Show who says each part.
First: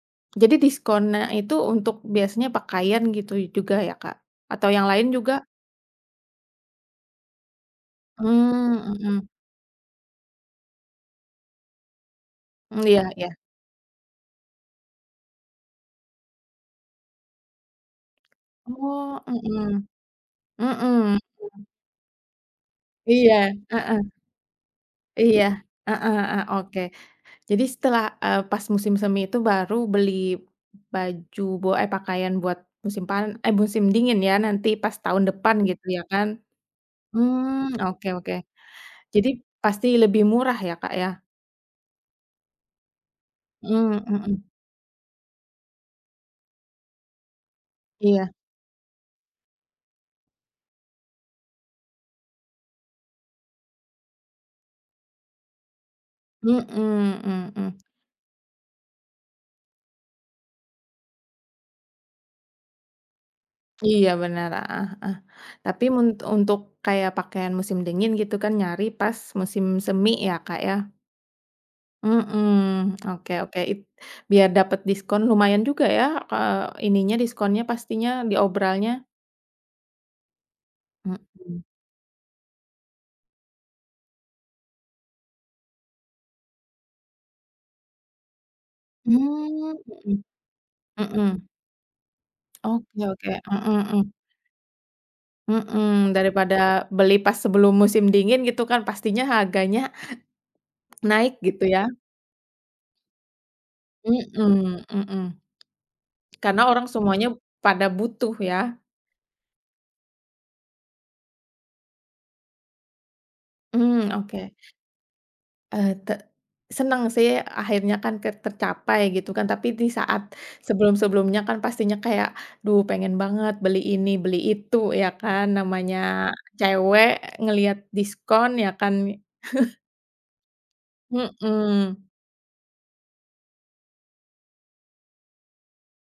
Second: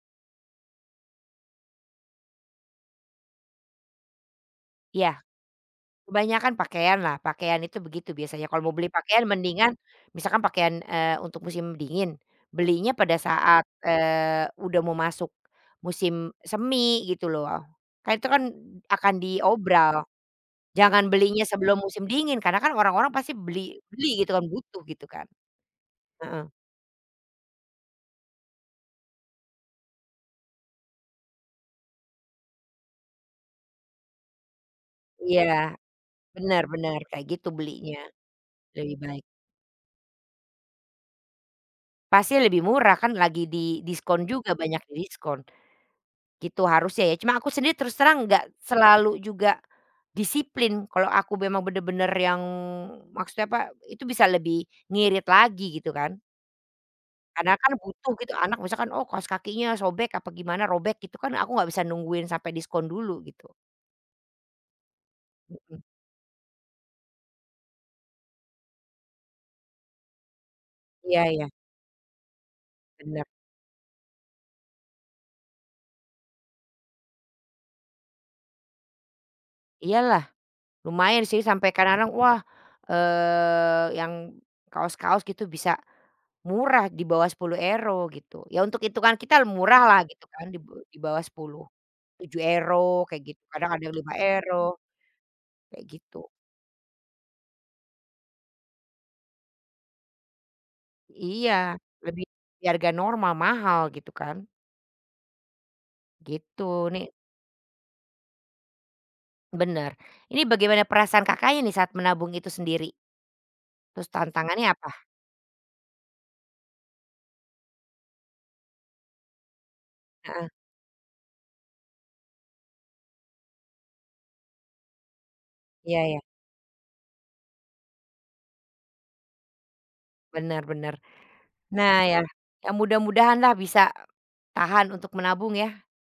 Speaker 1: Jadi diskonnya itu untuk biasanya pakaian gitu y juga ya, Kak? Atau yang
Speaker 2: Iya.
Speaker 1: lain juga?
Speaker 2: Kebanyakan pakaian, lah. Pakaian itu begitu, biasanya. Kalo mau beli
Speaker 1: Mmm,
Speaker 2: pakaian,
Speaker 1: mhm.
Speaker 2: mendingan misalkan pakaian, eee, untuk musim dingin,
Speaker 1: M
Speaker 2: belinya
Speaker 1: iya
Speaker 2: pada
Speaker 1: iya.
Speaker 2: saat, eee, udah mau masuk musim semi, gitu loh. Kan itu kan, akan
Speaker 1: Oh, mhm.
Speaker 2: diobral. Jangan
Speaker 1: Mhm,
Speaker 2: belinya
Speaker 1: iya.
Speaker 2: sebelum musim dingin, karena kan orang-orang
Speaker 1: Iya,
Speaker 2: pasti beli
Speaker 1: heeh.
Speaker 2: beli gitu kan, butuh gitu kan.
Speaker 1: Iya. Heeh heeh,
Speaker 2: Heeh.
Speaker 1: oke. Jadi setelah, eee, pas musim semi itu baru beli baju bo eh pakaian buat musim pan eh musim dingin ya, nanti pas tahun
Speaker 2: Iya.
Speaker 1: depan, gitu ya, kan?
Speaker 2: Bener bener, kayak gitu
Speaker 1: Mmm,
Speaker 2: belinya.
Speaker 1: oke oke.
Speaker 2: Lebih baik.
Speaker 1: Jadi, pasti lebih murah ya Kak, ya?
Speaker 2: Pasti lebih murah kan lagi
Speaker 1: Mmm,
Speaker 2: didiskon
Speaker 1: mhm.
Speaker 2: juga, banyak didiskon. Gitu harusnya ya. Cuma aku sendiri terus terang,
Speaker 1: Iya.
Speaker 2: nggak selalu juga disiplin, kalo aku memang bener-bener yang maksudnya apa? Itu bisa lebih ngirit lagi, gitu kan.
Speaker 1: Mhm
Speaker 2: Karena kan
Speaker 1: mhm.
Speaker 2: butuh gitu. Anak misalkan, oh kaos kakinya sobek, apa gimana, robek gitu kan, aku nggak bisa nungguin sampai diskon dulu, gitu.
Speaker 1: Iya bener, heeh heeh.
Speaker 2: Mhm.
Speaker 1: Tapi men untuk kayak pakaian musim dingin gitu kan, nyari pas musim semi ya Kak, ya?
Speaker 2: Iya iya.
Speaker 1: Mhm,
Speaker 2: Bener.
Speaker 1: oke oke. It biar dapet diskon lumayan juga, ya? Ke ininya diskonnya, pastinya diobralnya.
Speaker 2: Iya lah. Lumayan sih,
Speaker 1: Mhm.
Speaker 2: sampe kadang-kadang, wah, eee yang kaos-kaos gitu bisa murah, di bawah 10 euro, gitu. Ya untuk itungan kita
Speaker 1: Mmm.
Speaker 2: murah lah, gitu kan di be di
Speaker 1: Heeh.
Speaker 2: bawah
Speaker 1: Heeh.
Speaker 2: 10, 7
Speaker 1: Oke
Speaker 2: euro kayak
Speaker 1: oke.
Speaker 2: gitu,
Speaker 1: Heeh
Speaker 2: kadang ada
Speaker 1: heeh.
Speaker 2: 5 euro, kayak
Speaker 1: Heeh.
Speaker 2: gitu.
Speaker 1: Daripada beli pas sebelum musim dingin, gitu kan. Pastinya harganya, ha naik
Speaker 2: Iya.
Speaker 1: gitu ya?
Speaker 2: Lebih dari harga normal, mahal gitu kan.
Speaker 1: Mhm, mhm. Karena
Speaker 2: Gitu,
Speaker 1: orang
Speaker 2: ni
Speaker 1: semuanya, pada butuh ya?
Speaker 2: Bener. Ini bagaimana perasaan Kakaknya nih, saat menabung itu sendiri?
Speaker 1: Mmm,
Speaker 2: Terus
Speaker 1: oke.
Speaker 2: tantangannya apa?
Speaker 1: Eh, te senang sih, akhirnya kan ke tercapai, gitu kan? Tapi di saat
Speaker 2: Heeh.
Speaker 1: sebelum-sebelumnya kan, pastinya kayak, duh pengen banget beli ini, beli itu, ya kan? Namanya
Speaker 2: Ya ya.
Speaker 1: cewek ngeliat diskon, ya kan?
Speaker 2: Bener bener. Nah
Speaker 1: Mhm.
Speaker 2: ya, ya mudah-mudahan lah bisa e tahan untuk menabung, ya?